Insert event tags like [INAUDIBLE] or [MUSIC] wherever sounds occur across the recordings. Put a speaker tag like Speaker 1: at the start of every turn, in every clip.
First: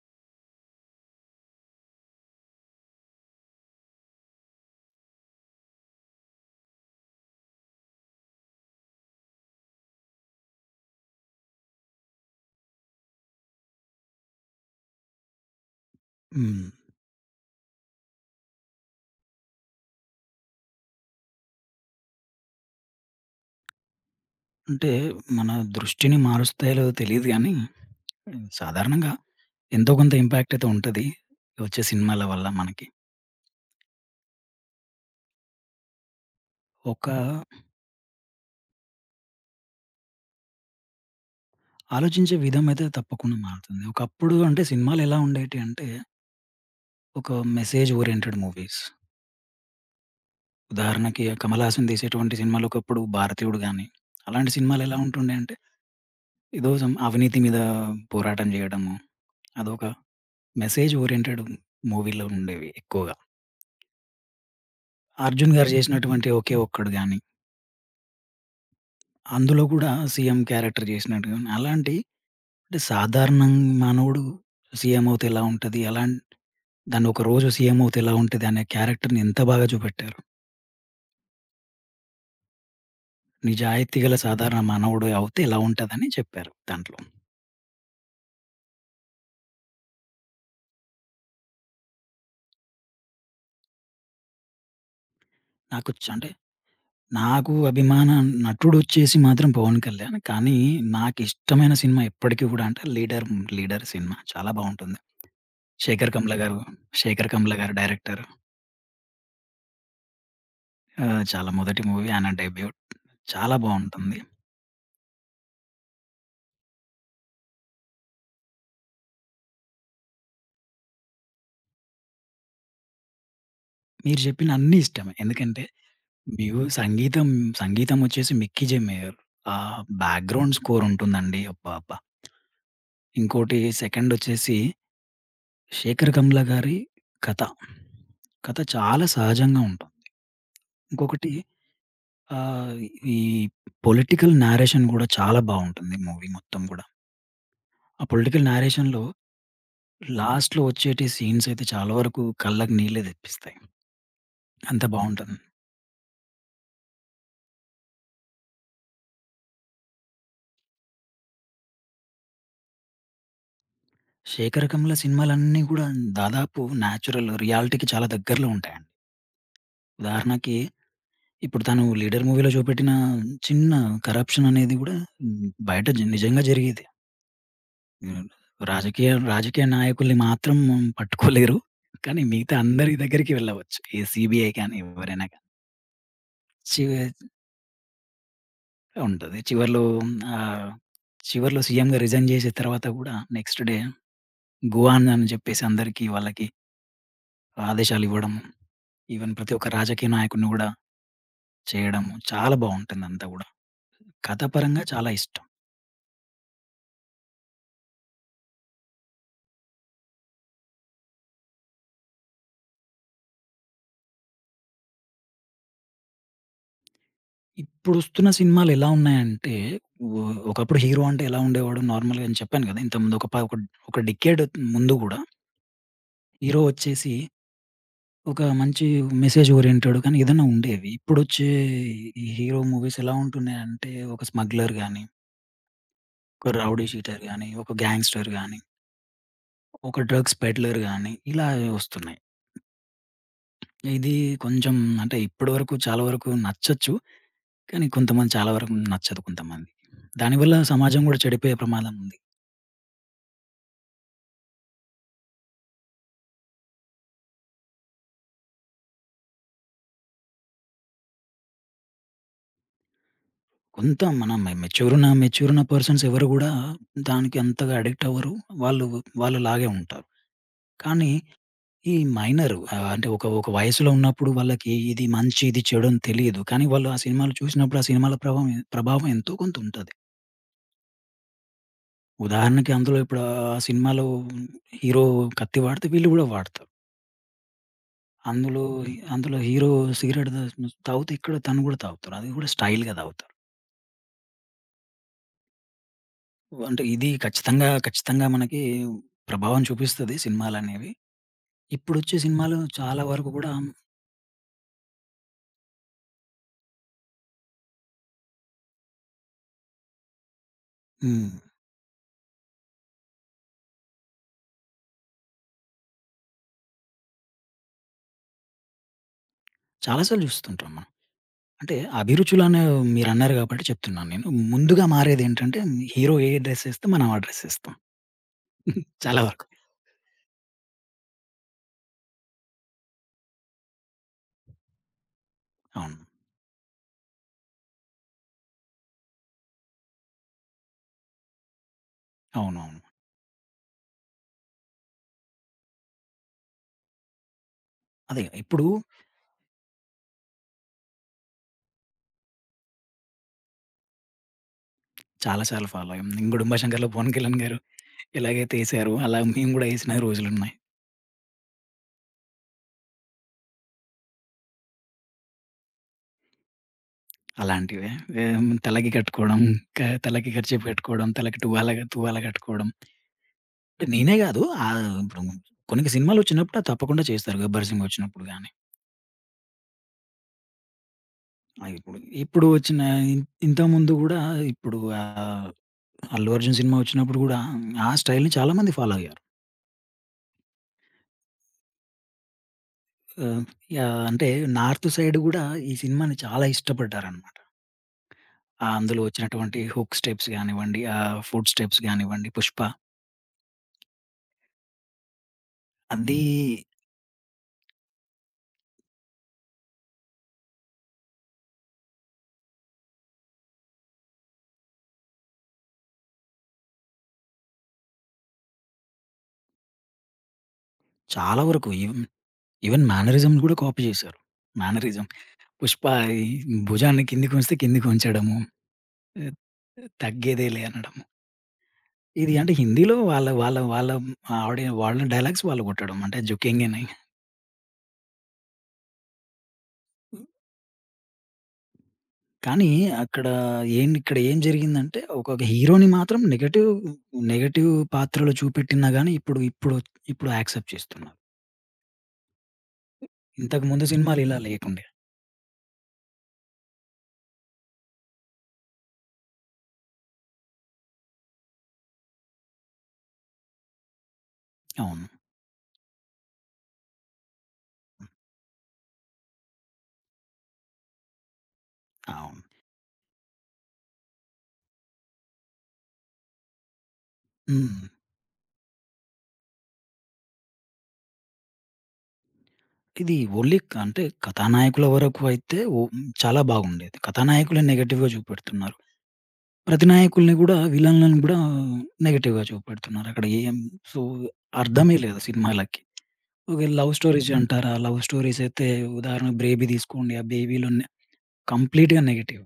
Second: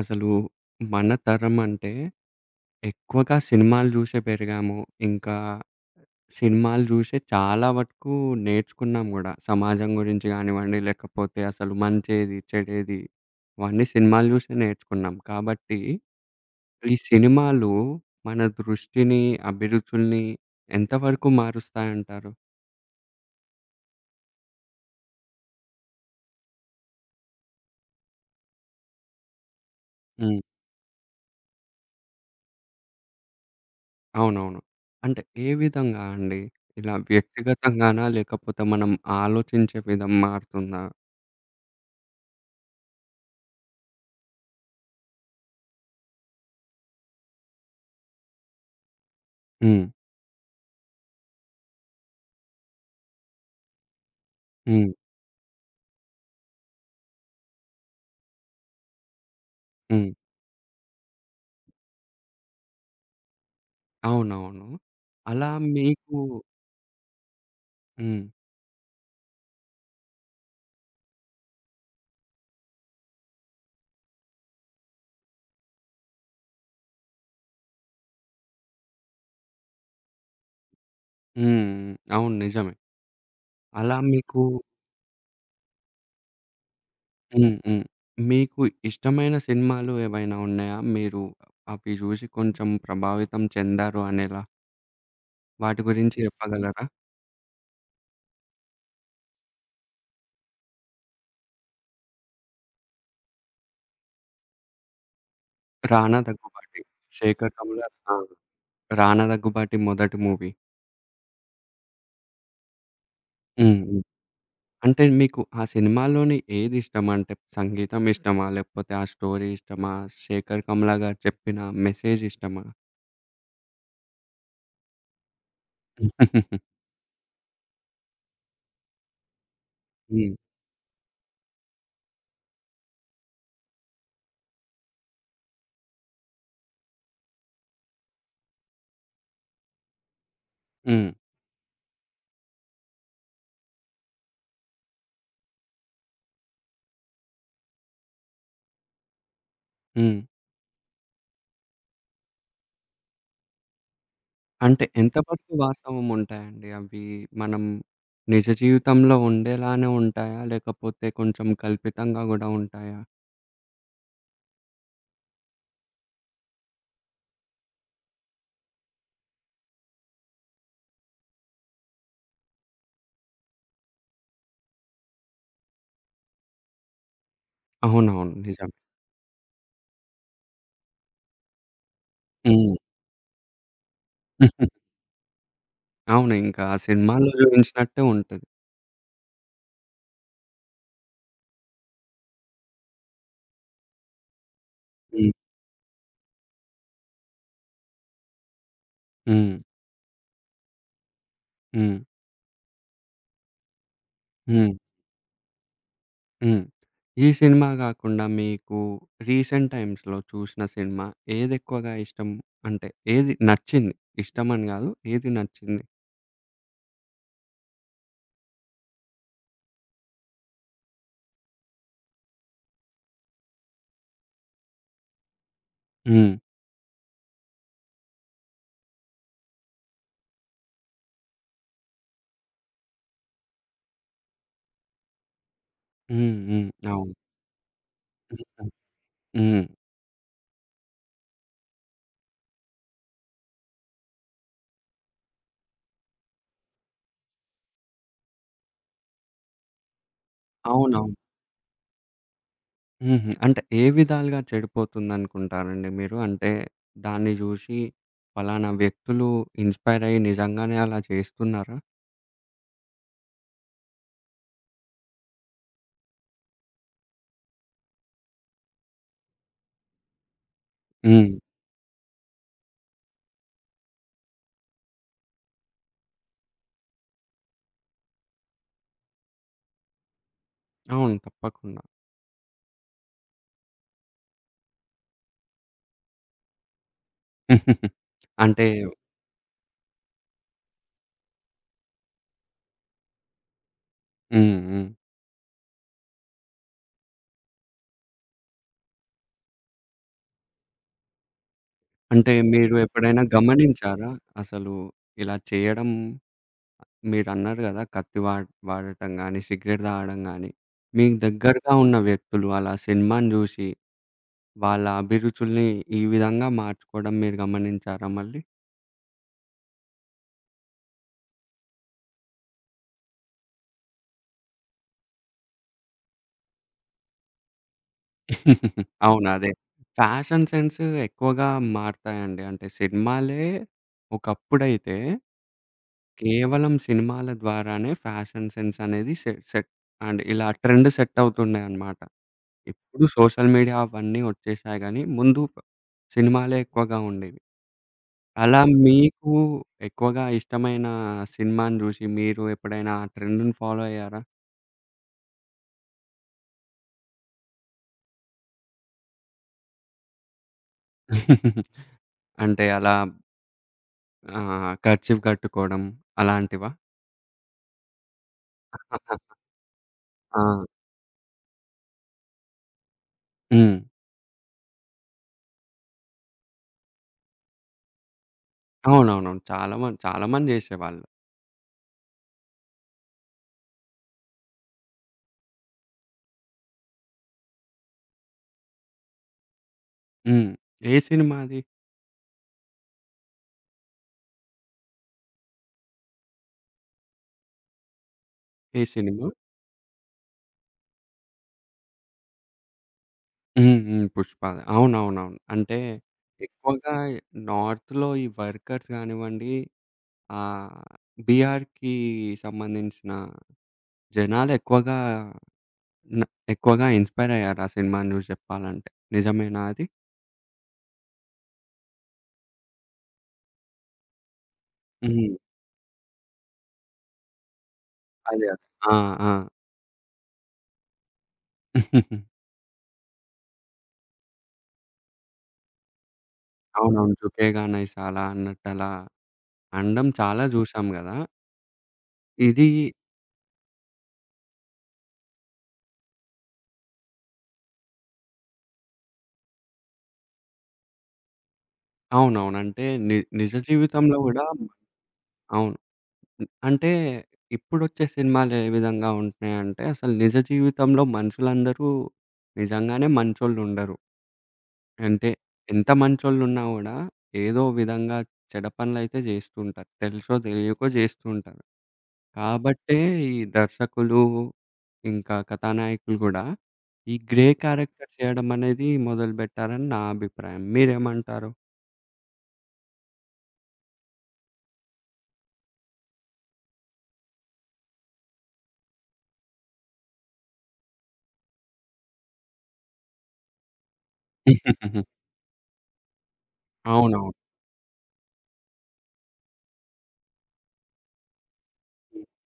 Speaker 1: అసలు మన తరం అంటే ఎక్కువగా సినిమాలు జూషే పెరిగాము. ఇంకా సినిమాలు జూషే చాలా వరకు నేర్చుకున్నాం గూడా. సమాజం గురించి గానివ్వండి, లేకపోతే అసలు మంచేది, చెడేది ఇవన్నీ సినిమాలు జూషే నేర్చుకున్నాం. కాబట్టి
Speaker 2: హ్మ్.
Speaker 1: ఈ సినిమాలు మన దృష్టిని, అభిరుచుల్ని ఎంతవరకు మారుస్తాయంటారు?
Speaker 2: అంటే మన దృష్టిని మారుస్తాయో లేదో తెలీదు గానీ, సాధారణంగా ఎంతో కొంత
Speaker 1: హ్మ్.
Speaker 2: ఇంపాక్ట్ అయితే ఉంటది వచ్చే సినిమాల వల్ల మనకి.
Speaker 1: అవునవును. అంటే ఏ విధంగా అండి? ఇలా
Speaker 2: ఒక
Speaker 1: వ్యక్తిగతంగానా? లేకపోతే మనం ఆలోచించే విధం మారుతుందా?
Speaker 2: ఆలోచించే విధం అయితే తప్పకుండా మారుతుంది. ఒకప్పుడు అంటే సినిమాలెలా ఉండేటియి అంటే, ఒక మెసేజ్ ఓరియెంటెడ్ మూవీస్.
Speaker 1: హ్మ్.
Speaker 2: ఉదాహరణకి 'కమల్ హాసన్' తీసేటువంటి సినిమాలు ఒకప్పుడు 'భారతీయుడు' గాని, అలాంటి
Speaker 1: హ్మ్.
Speaker 2: సినిమాలెలా ఉంటుండే అంటే, ఏదో అవినీతి మీద పోరాటం జేయడము, అదొక
Speaker 1: హ్మ్.
Speaker 2: మెసేజ్ ఓరియెంటెడ్ మూవీలో ఉండేవి ఎక్కువగా.
Speaker 1: అవునవును. అలా
Speaker 2: 'అర్జున్' గారు
Speaker 1: మీకు.
Speaker 2: జేసినటువంటి 'ఒకే ఒక్కడు' గాని
Speaker 1: హ్మ్.
Speaker 2: అందులో గూడా సీఎం క్యారెక్టర్ జేసినట్టుగా అలాంటి అంటే సాధారణం మానవుడు సీఎం అవుతే ఎలా ఉంటది? దాన్ని ఒక రోజు సీఎం అవుతే ఎలా ఉంటది? అనే క్యారెక్టర్‌ని ఎంత బాగా చూపెట్టారు.
Speaker 1: హ్మ్. అవును, నిజమే. అలా
Speaker 2: నిజాయితీ గల
Speaker 1: మీకు.
Speaker 2: సాధారణ మానవుడు అవుతే ఎలా ఉంటదని చెప్పారు దాంట్లో.
Speaker 1: హ్మ్. హ్మ్. మీకు ఇష్టమైన సినిమాలు ఏవైనా ఉన్నాయా? మీరు అవి జూసి కొంచెం ప్రభావితం చెందారు అనేలా? వాటి
Speaker 2: నాకొచ్చ
Speaker 1: గురించి
Speaker 2: అంటే
Speaker 1: చెప్పగలరా?
Speaker 2: నాకు అభిమాన నటుడొచ్చేసి మాత్రం 'పవన్ కళ్యాణ్.' కానీ నాకిష్టమైన సినిమా ఎప్పటికి గూడా అంటే 'లీడర్.' 'లీడర్' సినిమా చాలా బావుంటుంది. 'శేఖర్
Speaker 1: 'రానా
Speaker 2: కమ్ల' గారు
Speaker 1: దగ్గుబాటి'.
Speaker 2: 'శేఖర్
Speaker 1: 'శేఖర్
Speaker 2: కమ్ల' గారు
Speaker 1: కమ్ముల'. ఆ!
Speaker 2: డైరెక్టర్.
Speaker 1: 'రానా దగ్గుబాటి' మొదటి మూవీ.
Speaker 2: చాలా మొదటి మూవీ ఆయన డెబ్యూట్. చాలా
Speaker 1: హ్మ్. హ్మ్.
Speaker 2: బావుంటుంది.
Speaker 1: అంటే మీకు ఆ సినిమాలోని ఏది ఇష్టం? అంటే సంగీతం ఇష్టమా? లేకపోతే ఆ స్టోరీ ఇష్టమా? 'శేఖర్ కమ్ముల' గారు చెప్పిన మెసేజ్ ఇష్టమా?
Speaker 2: మీరు చెప్పిన అన్నీ ఇష్టమే. ఎందుకంటే మీకు
Speaker 1: [LAUGHS]
Speaker 2: సంగీతం, సంగీతం వచ్చేసి 'మిక్కీ జె మేయర్.' ఆ
Speaker 1: హ్మ్.
Speaker 2: బ్యాక్‌గ్రౌండ్ స్కోర్ ఉంటుందండి. అబ్బబ్బా! ఇంకోటి సెకండ్ వచ్చేసి 'శేఖర్ కమ్ల' గారి కథ. కథ చాలా సహజంగా ఉంటుంది.
Speaker 1: హ్మ్.
Speaker 2: ఇంకొకటి ఆహ్, ఈ పొలిటికల్ నేరేషన్ కూడా చాలా బావుంటుంది మూవీ మొత్తం గూడా. ఆ పొలిటికల్ నేరేషన్‌లో
Speaker 1: హ్మ్.
Speaker 2: లాస్ట్‌లో వచ్చేటి సీన్స్ అయితే చాలా వరకు కళ్ళకి నీళ్ళే తెప్పిస్తాయి.
Speaker 1: అంటే
Speaker 2: అంత
Speaker 1: ఎంత
Speaker 2: బావుంటుంది.
Speaker 1: వరకు వాస్తవం ఉంటాయండి అవి? మనం నిజ జీవితంలో ఉండేలానే ఉంటాయా? లేకపోతే కొంచెం కల్పితంగా గూడా ఉంటాయా?
Speaker 2: శేఖర్ కమ్ముల సినిమాలన్నీ గూడా దాదాపు న్యాచురల్ రియాలిటీకి చాలా దగ్గరలో ఉంటాయండి. ఉదాహరణకి ఇప్పుడు తను 'లీడర్' మూవీలో చూపెట్టిన చిన్న కరప్షన్ అనేది గూడా హ్మ్, బయట జ నిజంగా జరిగేది. హ్మ్.
Speaker 1: అవునవును, నిజమే.
Speaker 2: రాజకీయ రాజకీయ నాయకుల్ని మాత్రం పట్టుకోలేరు. కానీ మిగతా
Speaker 1: హ్మ్.
Speaker 2: అందరి దగ్గరికి వెళ్ళవచ్చు. ఈ సీబీఐ కానీ ఎవరైనా కానీ.
Speaker 1: అవును, ఇంకా ఆ
Speaker 2: చి
Speaker 1: సినిమాలో చూయించినట్టే ఉంటది.
Speaker 2: ఉంటది. చివర్లో ఆహ్, చివర్లో సీఎంగా రిజైన్ చేసిన తర్వాత గూడా నెక్స్ట్ డే గో ఆన్ అని
Speaker 1: హ్మ్.
Speaker 2: చెప్పేసి అందరికీ వాళ్ళకి ఆదేశాలివ్వడం. ఈవెన్ ప్రతి
Speaker 1: హ్మ్.
Speaker 2: ఒక్క రాజకీయ నాయకుడిని గూడా
Speaker 1: హ్మ్.
Speaker 2: చేయడము. చాలా బావుంటుందంతా గూడా.
Speaker 1: హ్మ్.
Speaker 2: కథాపరంగా చాలా ఇష్టం.
Speaker 1: హ్మ్. ఈ సినిమా గాకుండా మీకు రీసెంట్ టైమ్స్‌లో చూసిన సినిమా ఏదెక్కువగా ఇష్టం? అంటే ఏది నచ్చింది? ఇష్టమని గాదు, ఏది నచ్చింది?
Speaker 2: ఇప్పుడొస్తున్న సినిమాలు ఎలా ఉన్నాయంటే, ఒ ఒకప్పుడు హీరో అంటే ఎలా ఉండేవాడు నార్మల్‌గా నేను చెప్పాను గదా! ఇంతకుముందు ఒక ఒక డికేడ్ ముందు గూడా
Speaker 1: హ్మ్.
Speaker 2: హీరో వచ్చేసి ఒక మంచి మెసేజ్ ఓరియెంటెడ్ గాని ఏదైనా ఉండేవి. ఇప్పుడొచ్చే ఈ హీరో మూవీస్ ఎలా ఉంటున్నాయంటే ఒక స్మగ్లర్ గాని,
Speaker 1: హ్మ్.
Speaker 2: ఒక
Speaker 1: హ్మ్.
Speaker 2: రౌడీ
Speaker 1: అవును.
Speaker 2: షీటర్ గాని, ఒక గ్యాంగ్‌స్టర్ గాని,
Speaker 1: హ్మ్.
Speaker 2: ఒక డ్రగ్స్ పెడ్లర్ గాని ఇలా ఒస్తున్నాయి. ఇది కొంచెం అంటే ఇప్పటి వరకు చాలా వరకు నచ్చొచ్చు. కానీ కొంతమంది చాలా వరకు నచ్చదు కొంతమందికి. దానివల్ల సమాజం
Speaker 1: అవునవును.
Speaker 2: గూడా చెడిపోయే ప్రమాదం ఉంది.
Speaker 1: హుహు. అంటే ఏ విధాలుగా చెడిపోతుందనుకుంటారండి మీరు? అంటే దాన్ని జూషి పలానా వ్యక్తులు ఇన్‌స్పైర్ అయ్యి నిజంగానే అలా చేస్తున్నారా?
Speaker 2: కొంత మనం మె మెచ్యూర్ ఉన్న మెచ్యూర్ ఉన్న పర్సన్స్ ఎవరు గూడా దానికి అంతగా అడిక్ట్ అవ్వరు. వాళ్ళు వాళ్ళలాగే ఉంటారు. కానీ
Speaker 1: హ్మ్.
Speaker 2: ఈ మైనర్ అంటే ఒక ఒక వయసులో ఉన్నప్పుడు వాళ్ళకి ఇది మంచి, ఇది చెడు అని తెలీదు. కానీ వాళ్ళు ఆ సినిమాలు చూసినప్పుడు ఆ సినిమాల ప్రభావం ప్రభావం ఎంతో కొంత ఉంటది.
Speaker 1: అవును, తప్పకుండా.
Speaker 2: ఉదాహరణకి అందులో ఇప్పుడు ఆ సినిమాలో హీరో కత్తి వాడితే వీళ్ళు గూడా వాడతారు.
Speaker 1: [LAUGHS]
Speaker 2: అందులో
Speaker 1: అంటే
Speaker 2: హి అందులో హీరో సిగరెట్ తాగు తాగుతే ఇక్కడ తను గూడా తాగుతారు. అది గూడా స్టైల్‌గా తాగుతారు.
Speaker 1: హ్మ్. హ్మ్.
Speaker 2: అంటే ఇది ఖచ్చితంగా, మనకి ప్రభావం చూపిస్తది సినిమాలనేవి. ఇప్పుడొచ్చే
Speaker 1: అంటే
Speaker 2: సినిమాలు
Speaker 1: మీరు
Speaker 2: చాలా
Speaker 1: ఎప్పుడైనా
Speaker 2: వరకు గూడా
Speaker 1: గమనించారా? అసలు ఇలా చేయడం మీరన్నారు గదా! కత్తి వాడ్ వాడటం గానీ, సిగరెట్ తాగడం గానీ, మీకు
Speaker 2: హ్మ్.
Speaker 1: దగ్గరగా ఉన్న వ్యక్తులు అలా సినిమాని జూషి వాళ్ళ అభిరుచుల్ని ఈ విధంగా మార్చుకోవడం మీరు గమనించారా మళ్ళీ?
Speaker 2: చాలా సార్లు చూస్తుంటాం మనం. అంటే అభిరుచులనే మీరన్నారు గాబట్టి చెప్తున్నాను నేను. ముందుగా మారేదేంటంటే హీరో ఏ డ్రెస్ ఏస్తే మనం ఆ డ్రెస్ ఏస్తాం. [LAUGHS] చాలా
Speaker 1: అవును,
Speaker 2: వరకు.
Speaker 1: అదే. ఫ్యాషన్ సెన్స్ ఎక్కువగా మారతాయండి. అంటే సినిమాలే ఒకప్పుడైతే
Speaker 2: అవును.
Speaker 1: కేవలం సినిమాల ద్వారానే ఫ్యాషన్ సెన్స్ అనేది సెట్ అండ్ ఇలా ట్రెండ్ సెట్ అవుతుండే అన్నమాట.
Speaker 2: అవునవును.
Speaker 1: ఇప్పుడు సోషల్ మీడియా అవన్నీ వచ్చేసాయి గానీ, ముందు సినిమాలే ఎక్కువగా ఉండేవి.
Speaker 2: అదే
Speaker 1: అలా
Speaker 2: ఇప్పుడు
Speaker 1: మీకు ఎక్కువగా ఇష్టమైన సినిమాని జూసి మీరు ఎప్పుడైనా ఆ ట్రెండ్‌ని ఫాలో అయ్యారా?
Speaker 2: చాలా సార్లు ఫాలో అయ్యాం. నేను గూడా 'గుడుంబా శంకర్‌లో' పవన్ కళ్యాణ్ గారు ఎలాగైతే ఏసారో అలా మేము గూడా ఏసిన రోజులున్నాయి.
Speaker 1: [LAUGHS] అంటే అలా కర్చీఫ్ కట్టుకోవడం అలాంటివా?
Speaker 2: అలాంటివే. ఏం
Speaker 1: [LAUGHS]
Speaker 2: తలకి
Speaker 1: ఆహా!
Speaker 2: కట్టుకోవడం, క తలకి
Speaker 1: ఆ!
Speaker 2: కర్చీఫ్ కట్టుకోవడం, తలకి టువాల తువాల కట్టుకోవడం.
Speaker 1: హ్మ్.
Speaker 2: అంటే నేనే గాదు ఇప్పుడు కొన్ని సినిమాలు వచ్చినప్పుడు అది తప్పకుండా చేస్తారు. 'గబ్బర్ సింగ్' వచ్చినప్పుడు గాని,
Speaker 1: అవునవునవును. చాలా మంది, చాలా మంది జేసేవాళ్ళు.
Speaker 2: ఆహ్, ఇప్పుడు ఇప్పుడు వచ్చిన ఇంతకుముందు గూడా ఇప్పుడు ఆహ్, 'అల్లు అర్జున్' సినిమా వచ్చినప్పుడు గూడా ఆ స్టైల్‌ని చాలా మంది ఫాలో అయ్యారు.
Speaker 1: హ్మ్. ఏ సినిమా అది?
Speaker 2: ఆహ్, యాహ్! అంటే నార్త్ సైడ్ గూడా ఈ సినిమాని చాలా ఇష్టపడ్డారనమాట.
Speaker 1: ఏ
Speaker 2: అందులో
Speaker 1: సినిమా?
Speaker 2: వచ్చినటువంటి హుక్ స్టెప్స్ గానివ్వండి, ఆ ఫుట్ స్టెప్స్ గానివ్వండి, 'పుష్ప'
Speaker 1: హ్మ్. హ్మ్. 'పుష్పది.' అవునవునవును. అంటే
Speaker 2: అది
Speaker 1: ఎక్కువగా నార్త్‌లో ఈ వర్కర్స్ గానివ్వండి, ఆహ్, బీహార్‌కి సంబంధించిన జనాలు ఎక్కువగా న ఎక్కువగా ఇన్‌స్పైర్ అయ్యారు ఆ సినిమాని జూసి జెప్పాలంటే. నిజమేనా అది?
Speaker 2: చాలా వరకు ఈవెన్ ఈవెన్ మేనరిజమ్‌లు గూడా కాపీ జేశారు. మేనరిజం
Speaker 1: హ్మ్.
Speaker 2: 'పుష్ప' ఈ భుజాన్ని కిందకొంచితే కిందకొంచడము.
Speaker 1: అదే, అదే. ఆ! ఆ!
Speaker 2: ఆహ్, తగ్గేదేలే అనడము. ఇది అంటే హిందీలో వాళ్ళ వాళ్ళ వాళ్ళ ఆడి వాళ్ళ డైలాగ్స్ వాళ్ళు గొట్టడం అంటే జోకింగేనే.
Speaker 1: అవునవును. 'జుకేగా నైసాలా' అన్నట్టు అలా అనడం చాలా జూసాం గదా! ఇది
Speaker 2: కానీ అక్కడ ఏం ఇక్కడ ఏం జరిగిందంటే ఒక హీరోని మాత్రం నెగెటివ్ పాత్రలు చూపెట్టినా గాని ఇప్పుడు ఇప్పుడు ఇప్పుడు యాక్సెప్ట్ చేస్తున్నారు.
Speaker 1: అవునవును. అంటే నిజ
Speaker 2: ఇంతకుముందు
Speaker 1: జీవితంలో
Speaker 2: సినిమాలు ఇలా
Speaker 1: గూడా
Speaker 2: లేకుండే.
Speaker 1: అవును. అంటే ఇప్పుడొచ్చే సినిమాలు ఏ విధంగా ఉంటున్నాయంటే, అసలు నిజ జీవితంలో మనుషులందరూ నిజంగానే మంచోళ్ళుండరు.
Speaker 2: అవును.
Speaker 1: అంటే ఎంత మంచోళ్ళున్నా గూడా ఏదో విధంగా చెడ పనులైతే జేస్తుంటారు, తెలుసో తెలియకో జేస్తుంటారు.
Speaker 2: అవును.
Speaker 1: కాబట్టే ఈ దర్శకులు, ఇంకా కథానాయకులు గూడా ఈ గ్రే
Speaker 2: హ్మ్.
Speaker 1: క్యారెక్టర్ చేయడం అనేది మొదలుబెట్టారని నా అభిప్రాయం. మీరేమంటారు?
Speaker 2: ఇది ఓన్లీ అంటే కథానాయకుల వరకు అయితే చాలా బాగుండేది. కథానాయకులే నెగెటివ్‌గా చూపెడుతున్నారు. ప్రతి నాయకుల్ని గూడా విలన్‌లను గూడా నెగెటివ్‌గా చూపెడుతున్నారు. సో, అర్థమే
Speaker 1: [LAUGHS]
Speaker 2: లేదు సినిమాలకి. ఒకవేళ లవ్
Speaker 1: అవునవును.
Speaker 2: స్టోరీస్ అంటారా? లవ్ స్టోరీస్ అయితే ఉదాహరణకు 'బేబీ' తీసుకోండి. ఆ 'బేబీ'లోనే కంప్లీట్‌గా నెగెటివ్.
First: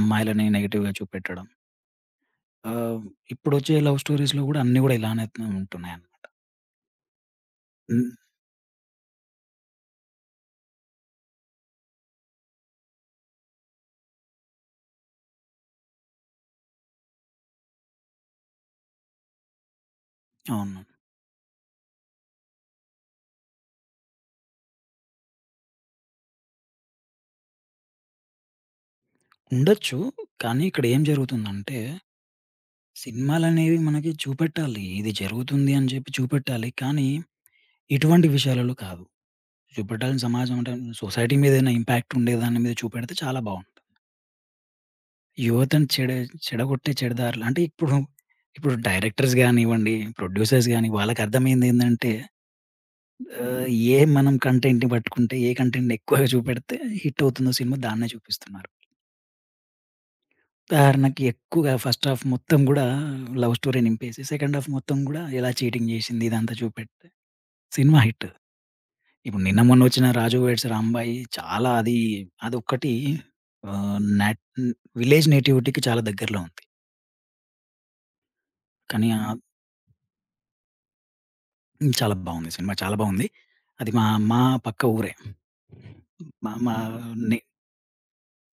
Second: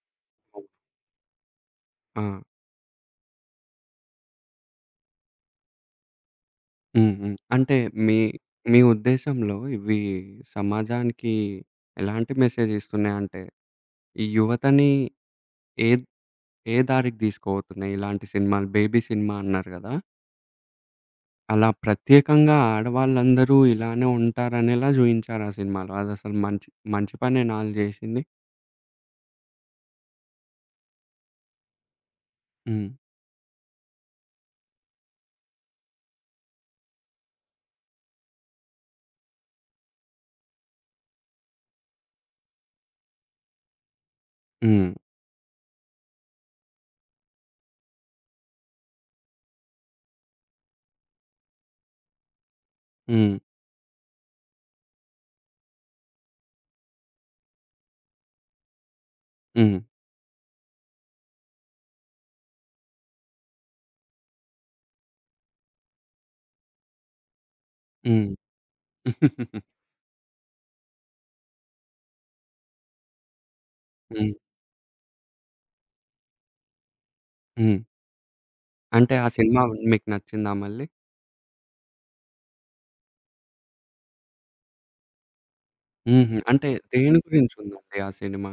Speaker 2: అమ్మాయిలని నెగెటివ్‌గా చూపెట్టడం.
Speaker 1: ఆ!
Speaker 2: ఆహ్, ఇప్పుడొచ్చే లవ్ స్టోరీస్‌లో గూడా అన్నీ గూడా ఇలానే ఉంటున్నాయన్నమాట.
Speaker 1: హ్మ్. హ్మ్. అంటే
Speaker 2: హ్మ్.
Speaker 1: మీ మీ ఉద్దేశంలో ఇవి సమాజానికి ఎలాంటి మెసేజ్ ఇస్తున్నాయి? అంటే ఈ యువతని ఏ ఏ దారికి తీసుకుపోతున్నాయి? ఇలాంటి సినిమాలు, బేబీ సినిమా అన్నారు గదా!
Speaker 2: అవును.
Speaker 1: అలా ప్రత్యేకంగా ఆడవాళ్ళందరూ ఇలానే ఉంటారనేలా జూయించారు ఆ సినిమాలో. అదసలు మంచి మంచి పనేనా ఆళ్ళు జేసింది?
Speaker 2: ఉండొచ్చు. కానీ ఇక్కడ ఏం జరుగుతుందంటే
Speaker 1: హ్మ్.
Speaker 2: సినిమాలనేవి మనకి చూపెట్టాలి. ఇది జరుగుతుంది అని జెప్పి చూపెట్టాలి. కానీ, ఇటువంటి విషయాలలో కాదు. చూపెట్టాలని సమాజం అంటే సొసైటీ మీద ఏదైనా ఇంపాక్ట్ ఉండే దాని మీద చూపెడితే చాలా బావుంటది.
Speaker 1: హ్మ్.
Speaker 2: యువతను చెడగొట్టే చెడుదారులు అంటే ఇప్పుడు, ఇప్పుడు డైరెక్టర్స్ గానివ్వండి, ప్రొడ్యూసర్స్ గాని వాళ్ళకి అర్థమైందేందంటే
Speaker 1: హ్మ్.
Speaker 2: ఆహ్, ఏ మనం కంటెంట్‌ని పట్టుకుంటే, ఏ కంటెంట్‌ని ఎక్కువగా చూపెడితే హిట్ అవుతుందో సినిమా దాన్నే చూపిస్తున్నారు.
Speaker 1: హ్మ్.
Speaker 2: ఉదాహరణకి ఎక్కువగా ఫస్ట్ హాఫ్ మొత్తం గూడా లవ్ స్టోరీ నింపేసి సెకండ్ హాఫ్ మొత్తం గూడా ఎలా చీటింగ్ జేసింది ఇదంతా చూపెడితే సినిమా హిట్.
Speaker 1: హ్మ్.
Speaker 2: ఇప్పుడు నిన్న
Speaker 1: [LAUGHS]
Speaker 2: మొన్న వచ్చిన 'రాజు వెడ్స్ రాంబాయి' చాలా అది అదొక్కటి ఆహ్,
Speaker 1: హ్మ్.
Speaker 2: నాట్ విలేజ్ నేటివిటీకి చాలా దగ్గరలో ఉంది.
Speaker 1: హ్మ్.
Speaker 2: కానీ
Speaker 1: అంటే ఆ సినిమా మీకు నచ్చిందా మళ్ళీ?
Speaker 2: చాలా బాగుంది సినిమా. చాలా బాగుంది. అది మా మా పక్క ఊరే.
Speaker 1: హుహు.
Speaker 2: మా
Speaker 1: అంటే
Speaker 2: మా
Speaker 1: దేని
Speaker 2: నే
Speaker 1: గురించుందండి ఆ సినిమా?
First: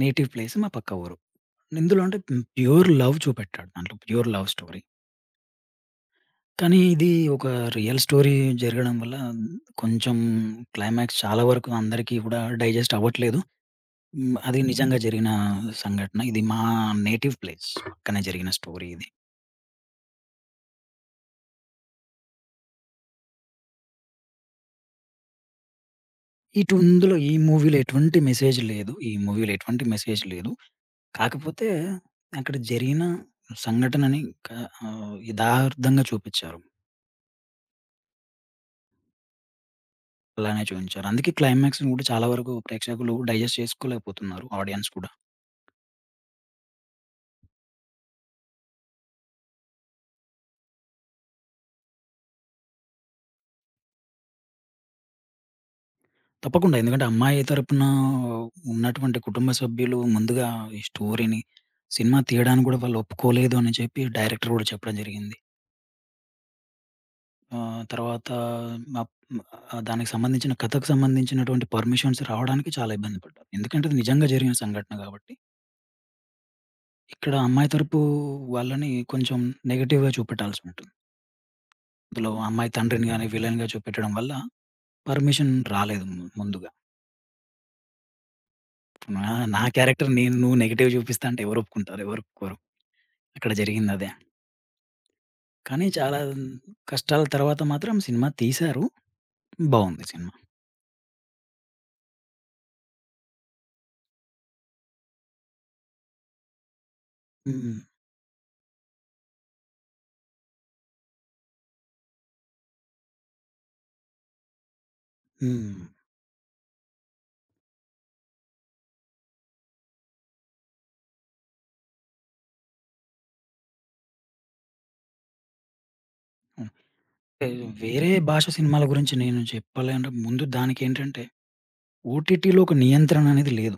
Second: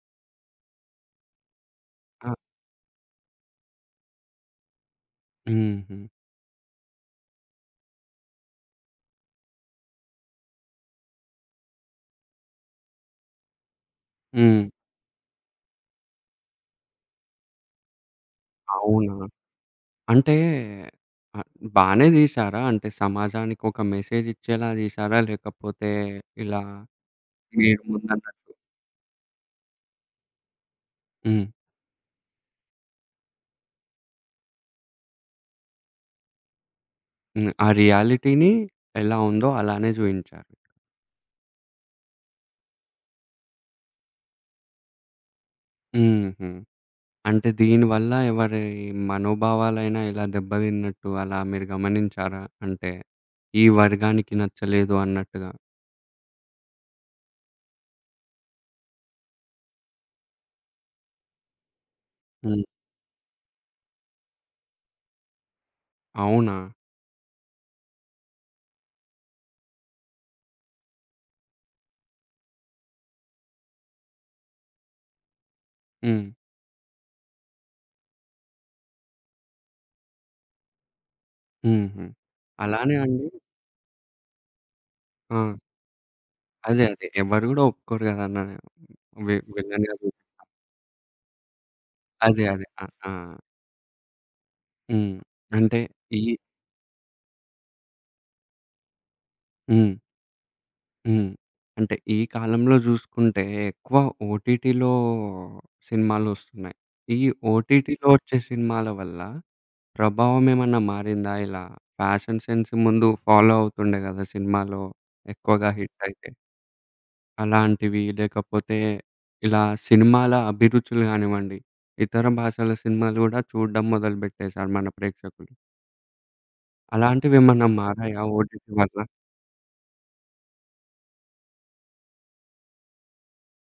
Speaker 2: నేటివ్ ప్లేస్ మా పక్క ఊరు. ఇందులో అంటే ప్యూర్ లవ్ చూపెట్టాడు దాంట్లో. Pure love story.
Speaker 1: హుహు.
Speaker 2: కానీ ఇది ఒక రియల్ స్టోరీ జరగడం వల్ల కొంచెం క్లైమాక్స్ చాలా వరకు అందరికీ కూడా డైజెస్ట్ అవ్వట్లేదు. హ్మ్. అది
Speaker 1: హ్మ్.
Speaker 2: నిజంగా జరిగిన సంఘటన. ఇది మా నేటివ్ ప్లేస్ పక్కన జరిగిన స్టోరీ ఇది.
Speaker 1: అవునా? అంటే ఆహ్, బానే తీశారా? అంటే సమాజానికి ఒక మెసేజ్ ఇచ్చేలా తీశారా? లేకపోతే ఇలా
Speaker 2: ఇందులో ఈ మూవీలో
Speaker 1: మీరు
Speaker 2: ఎటువంటి
Speaker 1: ముందన్నట్టు.
Speaker 2: మెసేజ్ లేదు. ఈ మూవీలో ఎటువంటి మెసేజ్ లేదు.
Speaker 1: హ్మ్.
Speaker 2: కాకపోతే అక్కడ జరిగిన సంఘటనని క యదార్థంగా చూపిచ్చారు.
Speaker 1: హ్మ్. ఆ రియాలిటీని ఎలా ఉందో అలానే చూయించారు.
Speaker 2: అలానే చూయించారు. అందుకే క్లైమాక్స్‌ని కూడా చాలా వరకు ప్రేక్షకులు డైజెస్ట్ చేసుకోలేకపోతున్నారు ఆడియన్స్ కూడా.
Speaker 1: హుహు. అంటే దీనివల్ల ఎవరి మనోభావాలైనా ఇలా దెబ్బతిన్నట్టు అలా మీరు గమనించారా? అంటే ఈ వర్గానికి నచ్చలేదు అన్నట్టుగా.
Speaker 2: తప్పకుండా ఎందుకంటే అమ్మాయి తరపున ఉన్నటువంటి కుటుంబ సభ్యులు ముందుగా ఈ స్టోరీని సినిమా
Speaker 1: హ్మ్.
Speaker 2: తీయడానికి కూడా వాళ్ళు ఒప్పుకోలేదు అని చెప్పి డైరెక్టర్ కూడా చెప్పడం జరిగింది.
Speaker 1: అవునా?
Speaker 2: ఆ! తర్వాత నప్ దానికి సంబంధించిన కథకు సంబంధించినటువంటి పర్మిషన్స్ రావడానికి చాలా ఇబ్బంది పడ్డాను. ఎందుకంటే అది నిజంగా జరిగిన సంఘటన కాబట్టి.
Speaker 1: హ్మ్.
Speaker 2: ఇక్కడ అమ్మాయి తరపు వాళ్ళని కొంచెం నెగెటివ్‌గా చూపెట్టాల్సి ఉంటుంది.
Speaker 1: హుహు.
Speaker 2: అందులో అమ్మాయి
Speaker 1: అలానే
Speaker 2: తండ్రిని
Speaker 1: అండి.
Speaker 2: గాని, విలన్‌గా చూపెట్టడం వల్ల
Speaker 1: ఆ!
Speaker 2: పర్మిషన్ రాలేదు ముందుగా.
Speaker 1: అదే, అదే. ఎవ్వరు గూడా ఒప్పుకోరు గదన్న
Speaker 2: నా నా
Speaker 1: విలన్‌గా
Speaker 2: క్యారెక్టర్
Speaker 1: జూసి.
Speaker 2: నేను నువ్వు నెగెటివ్ చూపిస్తా అంటే ఎవరు ఒప్పుకుంటారు? ఎవరు
Speaker 1: అదే,
Speaker 2: ఒప్పుకోరు.
Speaker 1: అదే. ఆ! ఆ!
Speaker 2: అక్కడ జరిగింది అదే.
Speaker 1: హ్మ్. అంటే
Speaker 2: కానీ
Speaker 1: ఈ
Speaker 2: చాలా కష్టాల తర్వాత మాత్రం సినిమా తీశారు.
Speaker 1: హ్మ్.
Speaker 2: బావుంది సినిమా.
Speaker 1: హ్మ్. అంటే ఈ కాలంలో జూసుకుంటే ఎక్కువ ఓటీటీలో సినిమాలొస్తున్నాయి. ఈ
Speaker 2: హ్మ్.
Speaker 1: ఓటీటీలో ఒచ్చే సినిమాల వల్ల ప్రభావం ఏమన్నా మారిందా? ఇలా ఫ్యాషన్ సెన్స్ ముందు ఫాలో అవుతుండే గదా! సినిమాలో ఎక్కువగా
Speaker 2: హ్మ్.
Speaker 1: హిట్టయితే. అలాంటివి లేకపోతే ఇలా సినిమాల అభిరుచులు గానివ్వండి, ఇతర భాషల సినిమాలు గూడా చూడడం మొదలుపెట్టేసారు మన ప్రేక్షకులు.
Speaker 2: అంటే
Speaker 1: అలాంటివేమన్నా
Speaker 2: వేరే
Speaker 1: మారాయా
Speaker 2: భాష
Speaker 1: ఓటీటీ
Speaker 2: సినిమాల
Speaker 1: వల్ల?
Speaker 2: గురించి నేను చెప్పాలంటే ముందు దానికేంటంటే ఓటీటీలో ఒక నియంత్రణ అనేది లేదు.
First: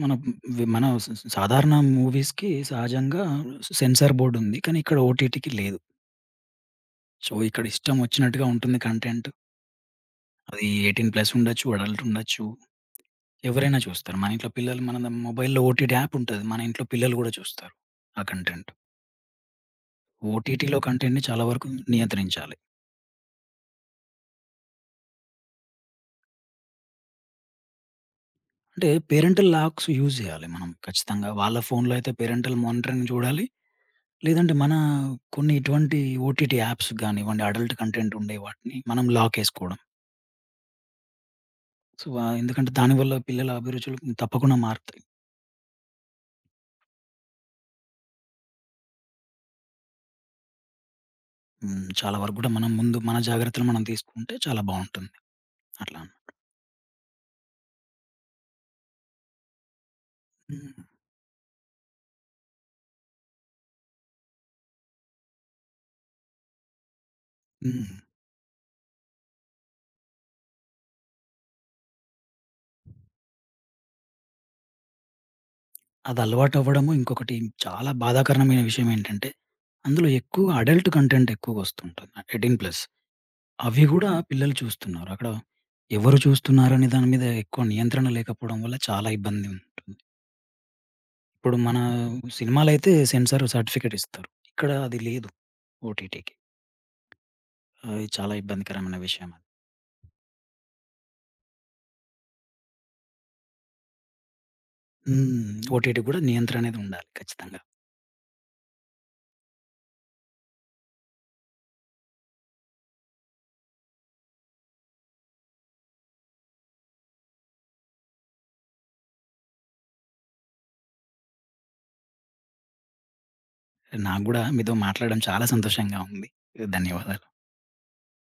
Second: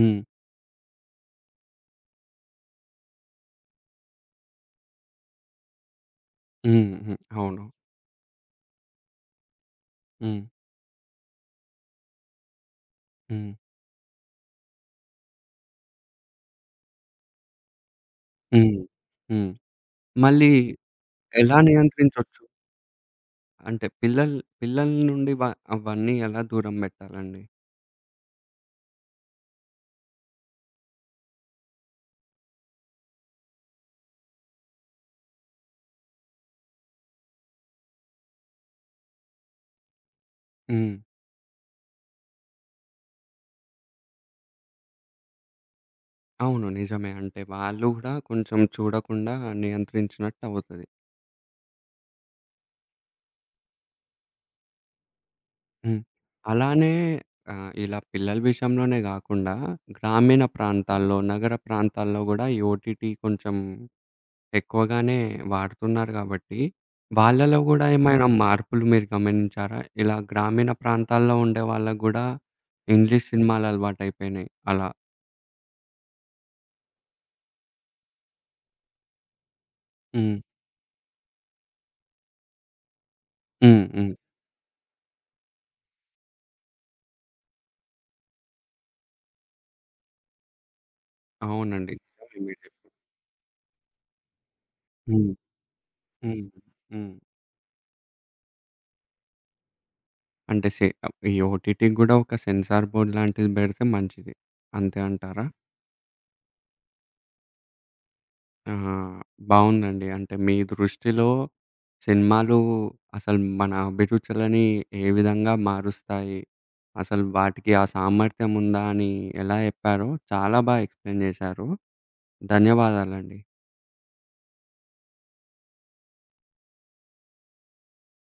Speaker 2: మన వి మన స స సాధారణ మూవీస్‌కి సహజంగా సెన్సార్ బోర్డ్ ఉంది. కానీ ఇక్కడ ఓటీటీకి లేదు.
Speaker 1: హ్మ్. హ్మ్.
Speaker 2: సో,
Speaker 1: అవును.
Speaker 2: ఇక్కడ ఇష్టం వచ్చినట్టుగా ఉంటుంది కంటెంట్.
Speaker 1: హ్మ్.
Speaker 2: అది 18 ప్లస్ ఉండొచ్చు. అడల్ట్ ఉండొచ్చు.
Speaker 1: హ్మ్.
Speaker 2: ఎవరైనా చూస్తారు. మన ఇంట్లో పిల్లలు మన మొబైల్‌లో ఓటీటీ యాప్ ఉంటది. మన ఇంట్లో పిల్లలు కూడా చూస్తారు ఆ కంటెంట్.
Speaker 1: హ్మ్. హ్మ్. మళ్ళీ
Speaker 2: ఓటీటీలో కంటెంట్‌ని చాలా
Speaker 1: ఎలా
Speaker 2: వరకు
Speaker 1: నియంత్రించొచ్చు?
Speaker 2: నియంత్రించాలి.
Speaker 1: అంటే పిల్లల నుండి అవన్నీ ఎలా దూరం బెట్టాలండి?
Speaker 2: అంటే పేరెంటల్ లాక్స్ యూజ్ చేయాలి మనం ఖచ్చితంగా. వాళ్ళ ఫోన్‌లో అయితే పేరెంటల్ మానిటరింగ్ చూడాలి. లేదంటే మన కొన్ని ఇటువంటి ఓటీటీ యాప్స్ గానివ్వండి, అడల్ట్ కంటెంట్ ఉండే వాటిని మనం లాకేసుకోవడం.
Speaker 1: హ్మ్.
Speaker 2: సో, ఎందుకంటే దానివల్ల పిల్లల అభిరుచులు తప్పకుండా మారుతాయి.
Speaker 1: అవును, నిజమే. అంటే వాళ్ళు గూడా కొంచెం చూడకుండా నియంత్రించినట్టవుతది.
Speaker 2: హ్మ్. చాలా వరకు గూడా మనం ముందు మన జాగ్రత్తలు మనం తీసుకుంటే చాలా బావుంటుంది.
Speaker 1: హ్మ్.
Speaker 2: అట్లా.
Speaker 1: అలానే ఇలా పిల్లల విషయంలోనే గాకుండా, గ్రామీణ
Speaker 2: హ్మ్.
Speaker 1: ప్రాంతాల్లో, నగర ప్రాంతాల్లో గూడా ఈ ఓటీటీ కొంచెం ఎక్కువగానే వాడుతున్నారు గాబట్టి, వాళ్ళలో గూడా
Speaker 2: హ్మ్.
Speaker 1: ఏమైనా మార్పులు మీరు గమనించారా? ఇలా గ్రామీణ ప్రాంతాల్లో ఉండే వాళ్ళకి గూడా ఇంగ్లీష్ సినిమాలు అలవాటయిపోయినాయి అలా.
Speaker 2: అది అలవాటవ్వడము ఇంకొకటి చాలా బాధాకరమైన విషయం ఏంటంటే, అందులో
Speaker 1: హ్మ్.
Speaker 2: ఎక్కువగా అడల్ట్ కంటెంట్ ఎక్కువగొస్తుంటుంది. 18+.
Speaker 1: హ్మ్.
Speaker 2: అవి గూడా
Speaker 1: హ్మ్.
Speaker 2: పిల్లలు చూస్తున్నారు. అక్కడ ఎవరు చూస్తున్నారనే దాని మీద ఎక్కువ నియంత్రణ లేకపోవడం వల్ల చాలా ఇబ్బంది ఉంటుంది. ఇప్పుడు మన
Speaker 1: అవునండి, నిజమే మీరు చెప్పింది.
Speaker 2: సినిమాలైతే సెన్సార్ సర్టిఫికేట్ ఇస్తారు. ఇక్కడ అది లేదు
Speaker 1: హ్మ్.
Speaker 2: ఓటీటీకి.
Speaker 1: హ్మ్. హ్మ్.
Speaker 2: అది చాలా ఇబ్బందికరమైన విషయం అది.
Speaker 1: అంటే ఈ ఓటీటీకి గూడా ఒక సెన్సార్ బోర్డ్ లాంటిది బెడితే మంచిది. అంతే అంటారా?
Speaker 2: హ్మ్. ఓటీటీ కూడా నియంత్రణ అనేది ఉండాలి ఖచ్చితంగా.
Speaker 1: ఆహా! బావుందండి. అంటే మీ దృష్టిలో సినిమాలు అసలు మన అభిరుచులని ఏ విధంగా మారుస్తాయి? అసలు వాటికి ఆ సామర్థ్యం ఉందా అని ఎలా చెప్పారో చాలా ఎక్స్‌ప్లెయిన్ చేశారు. ధన్యవాదాలండి.
Speaker 2: నాకు గూడా మీతో మాట్లాడడం చాలా సంతోషంగా ఉంది. ధన్యవాదాలు.